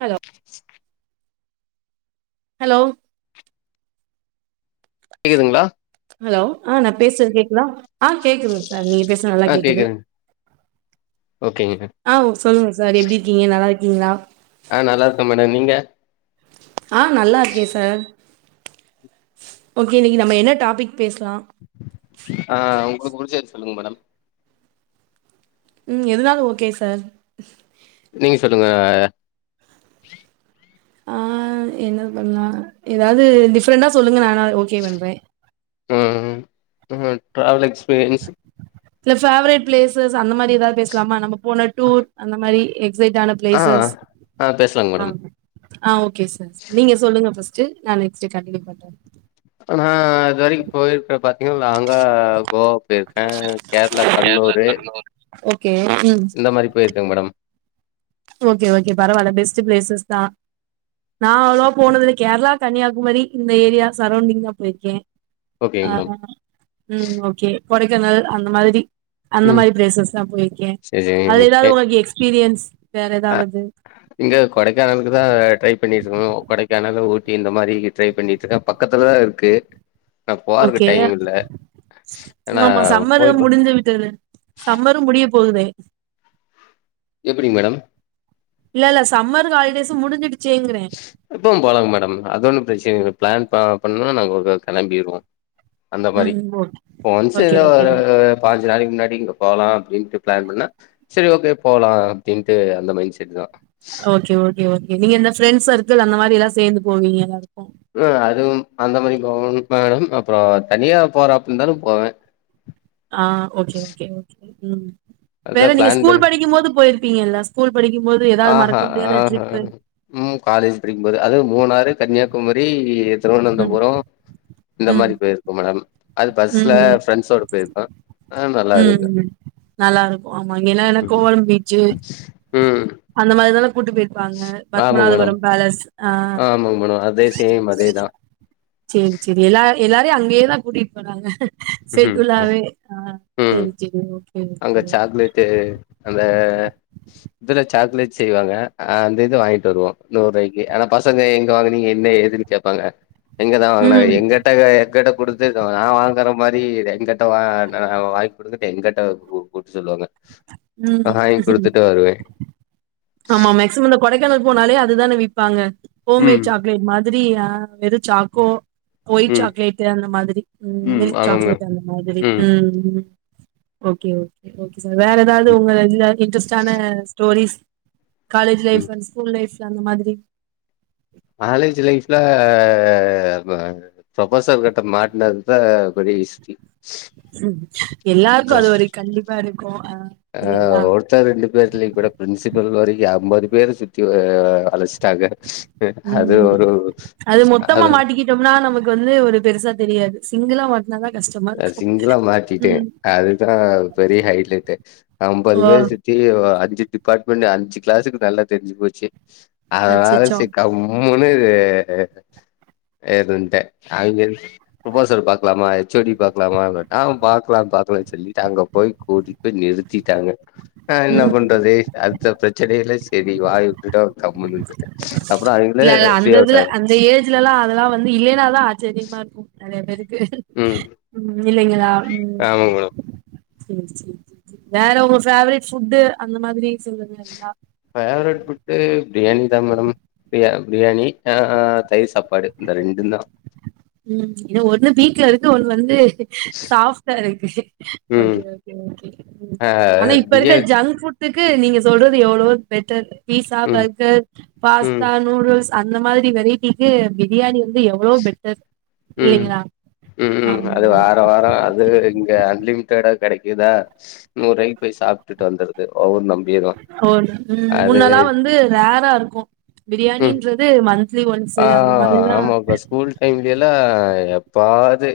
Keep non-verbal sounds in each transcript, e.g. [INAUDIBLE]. Hello hello கேக்குதுங்ளா hello ஆ நா பேசுற கேக்குதா ஆ கேக்குதுங் சார் நீங்க பேசுன நல்லா ஆ கேக்குது கேக்குதுங்க ஓகேங்க ஆ சொல்லுங்க சார் எப்டி இருக்கீங்க நல்லா இருக்கீங்ளா ஆ நல்லா இருக்க மேடம் நீங்க ஆ நல்லா இருக்கே சார் ஓகே இன்னிக்கு நம்ம என்ன டாபிக் பேஸ்லா ஆ உங்களுக்கு புடிச்சது சொல்லுங்க மேடம் ம் எதனாலு ஓகே சார் நீங்க சொல்லுங்க அ ஆ என்னது பண்லா ஏதாவது டிஃப்ரெண்டா சொல்லுங்க நா வேனாக் ஓகே பண்ற ம் அ டிராவல் எக்ஸ்பீரியன்ஸ் இல்ல ஃபேவரட் பிளேசஸ் அந்த மாரி ஏதாவது பேசலாமா நம்ம போன டூர் அந்த மாரி எக்ஸைட்டான ஆ பிளேசஸ் ஆ பேசலாங்க ஆ மேடம் ஆ ஓகே சார் நீங்க சொல்லுங்க ஃபஸ்ட்டு நா நெக்ஸ்ட் கண்டினியூ பண்ற நா இதுவரைக்கு போயிருக்க பாத்தீங்கன்னா லாங்கா கோவா போயிருக்க கேரளா கண்ணுர் ஓகே உம் இந்த மாரி போயிருக்கங் மேடம் ஓகே ஓகே பரவால்லா பெஸ்ட் பிளேசஸ் தா நா அவ்ளோ போனதுல கேரளா கன்னியாகுமரி இந்த ஏரியா சரௌண்டிங் தா போயிருக்கே ஓகேங்க ஆ மேடம் உம் ஓகே கொடைக்கானல் அந்த மாதிரி அந்த ம் மாதிரி பிளேசஸ் தான் போயிருக்கேன் சரி அது சரிங்க ஏதாவது உங்களுக்கு எக்ஸ்பீரியன்ஸ் வேற ஆ ஏதாவது இங்க கொடைக்கானலுக்கு தான் ட்ரை பண்ணிக்கிட்டு இருக்கோம் கொடைக்கானல் ஊட்டி இந்த மாரி ட்ரை பண்ணிட்டு இருக்கேன் பக்கத்துலதான் இருக்கு ஆனா போறக்கு ஓகே டைம் இல்ல ஆனா ஆமா சம்மரு போய் முடிஞ்சி விட்டது சம்மரும் முடிய போகுதே எப்படிங் மேடம் இல்ல இல்ல சம்மர் ஹாலிடேஸும் முடிஞ்சிருச்சே இங்குறேன் இப்பவும் போலாங்க மேடம் அது ஒன்னு பிரச்சனைங்க பிளான் ப பண்ணனா நாங்க உடனே கிளம்பிடுவோம் அந்த மாரி ம் இப்போ ஒன்ஸ் ஓகே ஏதோ ஓகே ஒரு ஓகே பாயிஞ்சு நாளைக்கு முன்னாடி இங்க போலாம் அப்பின்ட்டு பிளான் பண்ணா சரி ஓகே போலாம் அப்படின்ட்டு அந்த மைண்ட செட் தான் ஓகே ஓகே ஓக நீ இந்த ஃப்ரெண்ட் சர்க்கிள் அந்த மாதிரி எல்லாம் சேந்து போவீங்க நல்லாருக்கும் ஆ அதுவும் அந்த மாரி போகும் மேடம் அப்புறம் தனியா போறப்ப இருந்தாலும் போவேன் ஆ ஓகே ஓகே ஓகே ம் வேற அதான் நீங்க பிளான் பண்ண ஸ்கூல் படிக்கும் போது போயிருப்பீங்கல்ல ஸ்கூல் படிக்கும் போது ஏதாவது ஆஹா மறக்க முடியாத ஆஹா ட்ரிப்பு ம் காலேஜ் படிக்கும் போது அது மூணாறு கன்னியாகுமரி ம் திருவனந்தபுரம் இந்த ம் மாரி பேயிர் கோ மேடம் அது பஸ்ல ம் ம் ஃப்ரெண்ட்ஸோட போயிருக்கேன் ஆ நல்லா ம் இருக்கு ம் நல்லா இருக்கும் ஆமா இங்கல்லாம் என்னா கோவலம் பீச்சு ம் அந்த மாதிரிதால கூட்டி போயிருப்பாங்க பத்மநாதபுரம் பேலஸ் ஆ ஆமாங்க மேம் அதே சேம் அதேதான் சேரி சேரி எல்லார எல்லாரையும் அங்கேயே தான் கூட்டிகிட்டு போறாங்க ம் செட்டூலாவே ஆ சேரி சேரி ஓகே ஓகே பிளேட்டு அந்த இதுல சாக்லேட் செய்வாங்க அந்த இது வாங்கிட்டு வருவோம் நூறு ரூபாய்க்கு ஆனா பசங்க எங்க வாங்கினீங்க என்ன ஏது கேப்பாங்க எங்கதான் வாங்குனா ம் எங்கெட்ட எங்கெட்ட கொடுத்து நா வாங்குற மாரி எங்கெட்ட நா வாங்கி கொடுத்துட்டு எங்கெட்ட கூ கொடு சொல்லுவாங்க ம் வாங்கி குடுத்துட்டு வருவே ஆமா மேக்சிமம் இந்த கொடைக்கானல் போனாலே அதுதானே விப்பாங்க ம் ஹோம்மேட் சாக்லேட் மாதிரி அ வெறும் சாக்கோ ஒயிட் ம் சாக்லேட்டு் அந்த மாதிரி ம் மில்க் சாக்லேட் அந்த மாதிரி ம் ஓகே ஓகே ஓகே சார் வேற ஏதாவது ம் உங்க இதுல இன்ட்ரெஸ்ட்டான ஸ்டோரிஸ் காலேஜ் ம் லைஃப்ல ஸ்கூல் லைஃப்ல அந்த மாதிரி காலேஜ் லைஃப்ல அப ப்ரொபசர் கிட்ட மாட்னது தா பெரிய ஹிஸ்ட்ரி ம் ஆ எல்லாருக்கும் அது ஒரு கண்டிப்பா இருக்கும் அ இல்லைங்ளா தா ரெண்டு பேர்லி கூட பிரின்சிபல் வரிக்கும் ஐம்பது பேர் சுத்தி அடச்சிட்டாங்க அது ஒரு அது ம்னா நமக்கு வந்து ஒரு பெருசா தெரியாது சிங்கிளா மாட் னாதா கஷ்டம் சிங்குளா மாட்டிடேன் அதுதா பெரிய ஹைலைட்டு ஐம்பது ஓ! பேர் சுத் தி அஞ்சு டிபார்ட்மெண்ட் அஞ்சு க்ளாஸுக்கு நல்லா தெரிஞ்சு போச்சு அதனால அச்சச்சோ! சேரி கம் ம்முனு ஏதுட்டே அவங்க ப்ரொபசல் பாக்கலாமா ஹச் ஓ டி பாக்கலாமா ஆன் பாக்கலாம் பாக்கலான் சொல்லிட்டு அங்க போய் கூட்டிட் போய் நிறுத் திட்டாங்க ஆ என்ன ம் பண்றது அடுத்த ப்ரச்சனைல்ல சரி வாய் உட்டுடோம் கம்முன்னு இருந்துட்டன் அப்புறம் அவங்ளே ஃப்ரீயா விட்டாங்க இந்த ஏஜ்ல எல்லாம் அதெல்லா வந்து இல்லலைன்னா தா ஆச்சரியமா இருக்கும் நெறைய பேருக்கு ம் இல்லைங்களா ம் ஆமா மேடம் சேர் சேர் சேர் சேர் வேற உங்க ஃபேவரெட் ஃபுட்டு அந்த மாதுரி சொல்றது எல்லா ஃபேவரெட் ஃபுட்டு ப்ரியாணிங்தா மேடம் ப்ரியா ப்ரியாணி ஆ அ தயிர் சாப்பாடு இந்த ரெண்டு தா ம் ஒன்னு வீட்ல இருக்கு ஒண்ணு வந்து ஷாஃப்டா இருக்கு ம் ஒகே ஒகே ஒகே ஆ ஆனா இப்ப இருக்க பிரியா ஜங்க் ஃபுட் க்கு நீங்க சொல்றது எவ்ளோவோ பெட்டர் பீஸா ம் பர்கர் ம் பாஸ்தா நூடுல்ஸ் அந்த மாரி வெரைட்டிக்கு பிரியாணி வந்து எவ்ளோவோ பெட்டர் ம் இல்லைங்களா ம் ம் ஆமா அது ஆமா வாரோ வாரோ அது வேரு இங்க அன்லிமிட்டடா கெடைக்குதா நூறுவாய்க்கு போய் சாப்ட்டுட்டு வந்துறது வவுரு நம்பிரு ஒ ம் முன்னல்லா வந்து ரேராருக்கு ம் பிரியாணின்றது மந் த்லி ஒன்சு அந்த மாதிரிதா இங்கெய்ல்லா எப்பாது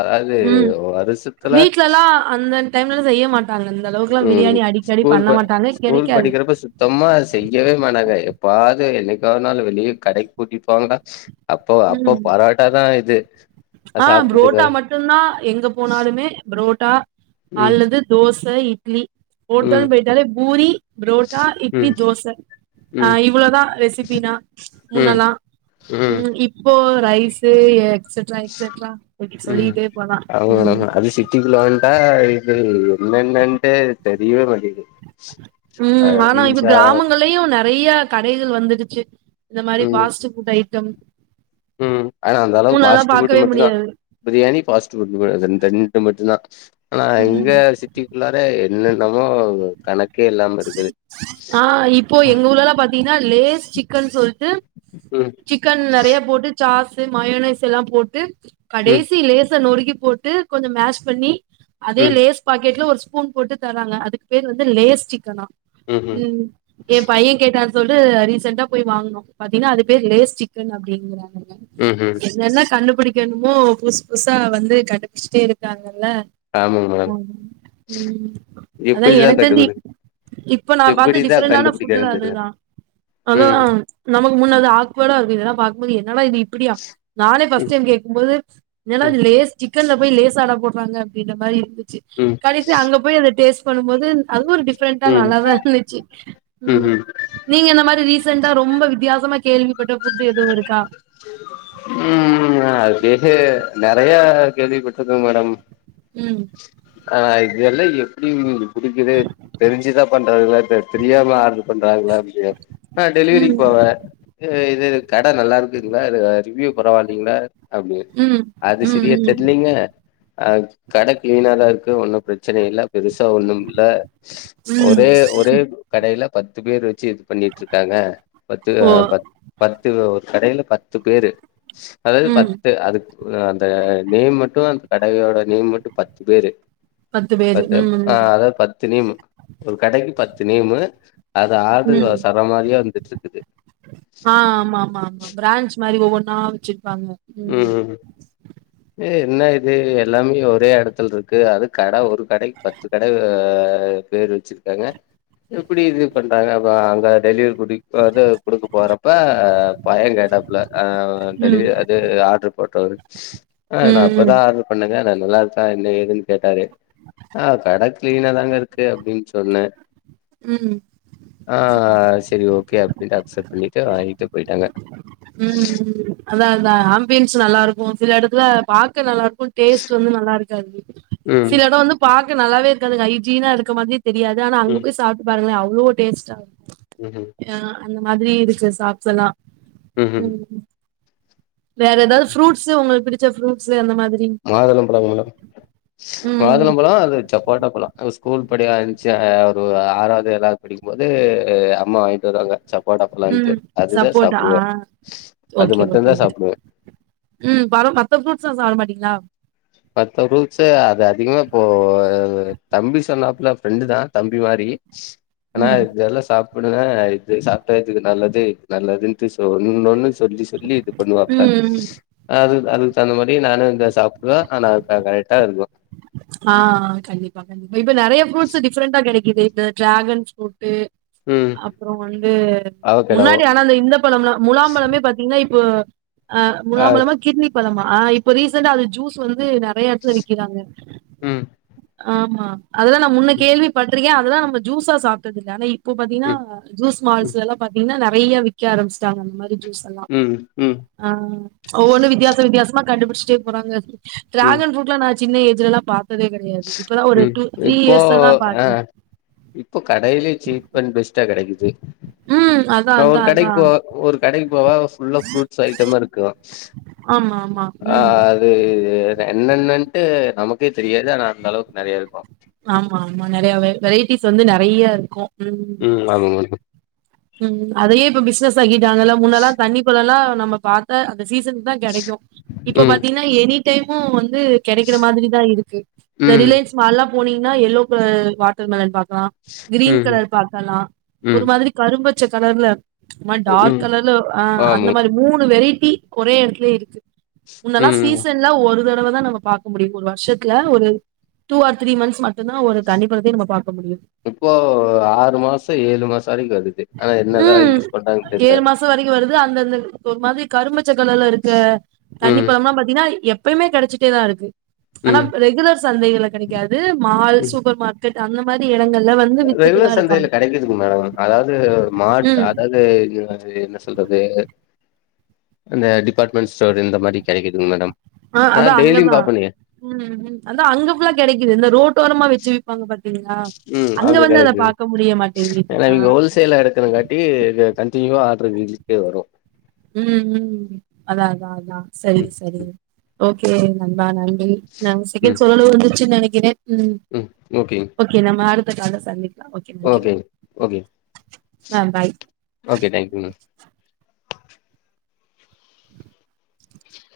அதாது ம் வருஷத்துல வீட்லல்லா அந்த டைம்லா செய்ய மாட்டாங்க இந்த அளவுக்குல்லா ம் பிரியாணி அடிக்கடி ஸ்கூல் பண்ண ப மாட்டாங்க ஸ்கூல் கெடைக்காது படிக்கிறப்ப சுத்தமா செய்யவே மாட்டாங்க எப்பாது என்னைக்கா ஒருனாலு வெளிய கடைக்கு கூட்டிப்போவாங்க அப்போ அப்போ ம் பரோட்டா தா இது ஆ சாப்ட்டுட்டுக்க புரோட்டா மட்டுன்தா எங்க போனாலுமே ப்ரோட்டா ம் அல்லது தோச இட்லி ம் ஹேட்டல்னு போயிட்டாலே பூரி ப்ரோட்டா இட்லி ம் தோச ம் ஆன் இவ்ளோதா ரெசிபினா ம் முன்னெல்லா ம் இப்போ ரைஷு எக்செட்ரா எக்செட்ரா ம் சொல்லிட்டே போலா ம் அவ்ளோதா அது சிட்டிக்குள்ள வன்டா இது என்னனென்னன்டே தெரியவே மாட்டைக்கு ம் ஆனா இப்ப கிராமங்களலயு நெறயா கடைகள் வந்துருச்சு இந்த மாரி ம் பாஸ்ட் ஐட்டம் ம் ஆனா அந்த அளவுக்கு முன்னல்லா ஃபாஸ்ட் பாக்கவே ஃபுட்டு மட்டுதா முடியாது பிரியாணி ஃபாஸ்ட் ஃபுட் கட இந்த ரெண்டு மட்டு தா ஆனா இங்க ம் சிட்டி குள்ளாரே என்னென்னமோ கணக்கே இல்லாம இருக்குது ஆ இப்போ எங்க ஊர்லலா பாத்தீங்ன்னா லேஸ் சிக்கன் சொல்ட்டு ம் சிக்கன் நெறயா போட்டு சாஷூ மயோனிஸ் எல்லா போட்டு ம் கடைசி லேஷ் ஷ நொருக்கி போட்டு கொஞ்சோ மேஷ் பண்ணி அதே ம் லேஸ் பாக்கெட்ல ஒரு ஸ்பூன் போட்டு தராங்க அதுக் பேரு வந்து லேஸ் சிக்கனா ம்ஹும் ம் என் பைய கேட்டான் சொல்ட்டு ரீசெண்ட்டா போய் வாங்னோ பாத்தீங்ன்னா அது பேரு லேஸ் சிக்கன் அப்டிங்கிறாங்க ம் ம் என்னென்ன கண்டுபிடிக்கணுமோ புஸ்சு புஸ்சா வந்து கண்டுப்புச்சுட்டே இருக்காங்கல்ல ஆமாங்க மேடம் ம் அதா எப்படிதா எனக் தெர்ஞ்சி கண்டுபிடி இப்ப நா பாத்த எப்படிதா டிஃப்ரெண்டான ஃபுட்டுல கண்டுபிடிக்கிறாங்கன்னு தெர்ல அதுதா அதா ம் நமக்கு முன்ன அது ஆக்வடா இருக்கு இதெல்லா பாக் க என்னடா இது இப்பிடியா நானே ஃபர்ஸ்ட் ம் டைம் கேக்கும் போது என்னடா ம் இது லேஷ் சிக் கன்ல போய் லேசாடா போட்றாங்க அப்டின்ன மாரி இருந்துச்சு ம் கடைசியா அங்க போய் அத டேஸ்ட் பண்ணு போது அது ஒரு டிஃப்ரெண்டா ம் நல்லாதா இருந்துச்சு ம் ம்ஹும் நீங்க இந்த மாரி ரீசெண்டா ரொம்ப வித்தியாசமா கேள்விப்பட்ட ஃபுட் எதுவு இருக்கா ம் அது கேட்டு நெறயா கேள்விப்பட்ருக்க மேடம் ம் ஆ இதெல்லா எப்டிங்கது புடிக்குது தெரிஞ்சுதா பண்றாங்ளா பட் தெரியாம ஆரம்பிக் நா டெலிவரிக்கு ம் போவ இது எங்க ஏரியா கட நல்லாருக் குங்ளா இல்ல ரிவ்யூ பண்ண வந்தீங்ளா அப்டி ம் அது ம் செரியா ம் தெரிலீங்க அ கட கிளீனா தா இருக்கு ஒன்னு பிரச்சன இல்ல பெருஸ் சா ஒன்னும் இல்ல ம் ஒரே ஒரே கடையில பத்து பேர் வெச்சு பண்ணிட்ருக்காங்க பத்து ஓ அ‌ பத் பத்து ஒரு கடையில பத்து பேரு அதாவ்து ம் பத்து அதுக் ம் அந்த நேம் மட்டும் அந்த கடயோட நேம் மட்டும் பத்து பேரு பத்து பேரு பத்தா ம் ஆ ம் அதாவ்து பத் பத்து நேம்மு ஒரு கடைக்கு பத்து நேமு அது ஆடுரு ம் சர மாரிய வந்துட்டு இருக்குது ஆ ஆமா ஆமா ஆமா பிரான்ச் மாரி ஒவ்வொன்னா வச்சிருப்பாங்க ம் ம் ஏ என்ன இது எல்லாமே ஒரே எடத்துல இருக்கு அது கட ஒரு கடைக் பத்து கடை ஆ பேரு வெச்சி ஏங்க எப்பிடி இதுவு பண்றாங்க அங்க அங்க டெலிவ் குடிக் இப்ப அது குடுக்க போறப்ப பையளுகா கேட்டாப்ல ஆ டெலிவ ம் அப் இது ஆட்ரு போட்ட ஆ நா ம் இப்பதா ம் ஆட்ரு பண்ணங்க நா நல்லா இருக்கா என்ன ஏதுனு கேட்டாரு அ கட கிளீன்னா தாங்க இருக்கு அப்டின் சொன்ன ம் ஆ சரி ஓகே அப்டின் அக்சப்ட் பண்ணிட்டு வாங்கிட்டு போயிட்டாங்க ம் ம் ம் அதா அதா ஆம்பியன்ஸ் நல்லா இருக்கும் சில எடத்துல பாக்க நல்லாருக்கும் டேஸ்ட்டு வந்து நல்லா இருக்காது ம் சில எடோ வந்து பாக்க நல்லாவே இருக்காது ஹைஜீனா இருக்க மாதிரி தெரியாது ஆனா ம் அங்குட்டு சாப்ட்டு பாருங்ளே அவ்ளோ டேஸ்ட்டாருக்கும் ‌ம் ம் ம் அந்த மாதிரி இருக்கு சாக்ஸ்ஸல்லா ம் ம்‌ வேற எதாவ்து ஃப்ரூட்ஸ்சு உங்குளுக் புடிச்ச ஃரூட்ஸ்சு அந்த மாதிரி மாதுளம்பழோ மேடம் ம் மாதுளம்பழோ அது சப் போட்டோ பழோ ஸ்கூல் படிகந்துச்சு அவ ஒரு ஆறாவது ஏழாது படிக்கும்போது அம்மா வாங்கிட்டு வருவாங்க சப்போட்டாப் பழம்ன்ட்டு ம் அதுதா சப்போட்டா ஆ சாப்டுவே அது ஓகே மட்டுந் ஓகே தா ஓகே சாப்டுவே ம் பரம் மத்த ஃப்ரூட்ஸ்ல்லா சாப்ட மாட்டீங்களா மத்த ஃப்ரூட்ஸ்ல அது அதிகமா இப்போ தம்பி சொன்னாப்புல ஃப்ரெண்டு தா தம்பி மாதிரி ஆனா ம் அது எல்லா சாப் ஒன்னொன்னா இப்டி சாப்ட்டா இதுக்கு நல்லது நல்லதுன்ட்டு இன்னொன்னு சொல்லி சொல்லி இது பண்ணுவாப்புல ம் அது அதுக்கு தகுந்த மாதிரி நானு சாப் அ ஆனா கரெக்டா இருக்கு ஆ கண்டிப்பா கண்டிப்பா இப்ப நெறய ஃப்ரூட்ஸ் டிஃப்ரெண்டா கிடைக்குது இந்த ட்ராகன் ஃப்ரூட்டு ம் அப்றோ வந்து அவகேடோ முன்னாடி ஆனா அந்த இந்த பழம்லா முலாம்பழமே பாத்தீங்கன்னா இப் போ அ ஆ முலாம்பழமா கிர்னி பழமா இப்ப ரீசண்டா அது ஜூஸ் வந்து நெ றய இடத்துல விக்கிறாங்க ம் ஆமா அதெல்லா நா முன்ன கேள்விப்பட்ருக்கே அதெல்லா நம்ம ஜூஸா சாப்ட்டது இல்ல ஆனா இப் போ பாத்தீங்கன்னா ம் ஜூஸ் ம் மால்ஸ்லல்லா பாத்தீங்கன்னா நெறைய விக்க ஆரம்பிச்சாங்க அந்த மாதிரி ஜூஸ் எல்லா ம் ம் ஆ ஒவ்வொன்னு வித்தியாசொ வித்தியாசமா கண்டுபுடிச்ட்டே போறாங்க ம் டிராகன் ஃப்ரூட்லா நா சின்ன ஏஜ்லல்லா பாத்ததே கெடையாது இப்பதா ஒரு ம் டூ த்ரீ இப்போ இயர்ஸ்ஸா தா ஆ பாக்றே இப்போ கடைலே சீப் அன் பெஸ்ட்டா கிடைக்குது ம் அதா நா அதா ஒரு அதா கடைக்கு போ ஒரு கடைக்கு போவெ ஃபுல்லா ஃப்ரூட்ஸ் ஐட்டமாருக்கு ஆமா ஆமா ம் அது என்னென்னன்ட்டு நமக்கே தெரியாது ஆனா அந்த அளவுக்கு நெறையா இருக்கு ஆமா ஆமா நெறையவே வெரைட்டிஸ் வந்து நெறையாருக்கு ம் ம் [UNINTELLIGIBLE] ம் அதயே இப்ப பிசினஸ் ஆக்கிட்டாங்கல்ல முனனெல்லா தண்ணி பழோல்லா நம்ம பாத்தா அந்த சீசனுக் தா கெடைக்கு இப்ப ம் பாத்தீங்கன்னா எனி டைமு வந்து கெடைக்கிற மாதிரிதா இருக்கு இந்த ம் ரிலையன்ஸ் மால்ல்லா போனீங்கன்னா எல்லோ கலர் வாட்டர் மெலன் பாக்லா கிரீன் ம் கலர் பாக்கலா ஒரு ம் மாதிரி கரும்பச்ச கலர்ல ஒரு மாரி டார்க் ம் கலர்ல ஆ அந்த ஆமா மாரி மூணு வெரைட்டி ஒரே எடத்துலே இருக்கு முன்னல்லா ம் சீசன்ல ஒரு தடவதா நம்ம பாக்க முடியு ஒரு வருஷத்துல ஒரு டூ ஆர் த்ரீ மந்த்ஸ் மட்டுந் தா ஒரு தண்ணிப் பழத்தயே நம்ம பாக்க முடியு இப்போ ஆறு மாசோ ஏழு மாசோ வரைக்கு வருது ஆனா என்னதா ம் யூஸ் பண்றாங்கன்னு தெர்ல ஏழு மாசோ வரைக்கு வருது அந்தந்த ஒரு மாதிரி கரும்பச்சக் கலர்ல இருக்க தண்ணி ம் பழம்லா பாத்தீங்கன்னா எப் பயுமே கெடைச்சிட்டே தா இருக்கு ஆனா ரெகுலர் சந்தைகள்ல கெடைக்காது மால் ம் சூப்பர் மார் கெட் அந்த மாரி இடங்கள்ல வந்து ரெகுலர் சந்தையில வித்துட்டுதாருக்காங்க கெடைக்குதுங்க மேடம் அதாவது மாட் அதாவது இது என்ன சொ ல்றது அந்த டிபார்ட்மெண்ட் ஸ்டோர் இந்த மாரி கிடைக்குதுங்க மேடம் ஆ அதா ஆன் டெய்லியு அங்கதா பாப்பேனுங்க ம் ம் அதா அங்க ஃபுல்லா கெடைக்குது இந்த ரோட்டோரமா வச்சு பாங்க பாத்தீங்களா அங்க வந்து அத பாக்க முடிய மாட்டேங்கிது ஆ சேல எடுக்கணுங் காட்டி கண்டினியூவா ஆர்டரு வீட்டுகே வரு ம் ம் அதா அதா அதா செரி ம் செரி ஓகே நண்பா நன்றி நா செகண்ட் ம் சொலலே வந்துருச்சு நெனைக்கிறே ம் ம் ஓகேங்க ஓகே நம்ம அடுத்தக்கால்ல சந்தி ஓகேங் ஓகேங் ஆ பாய் ஓகே தேங்க்யூ மேம்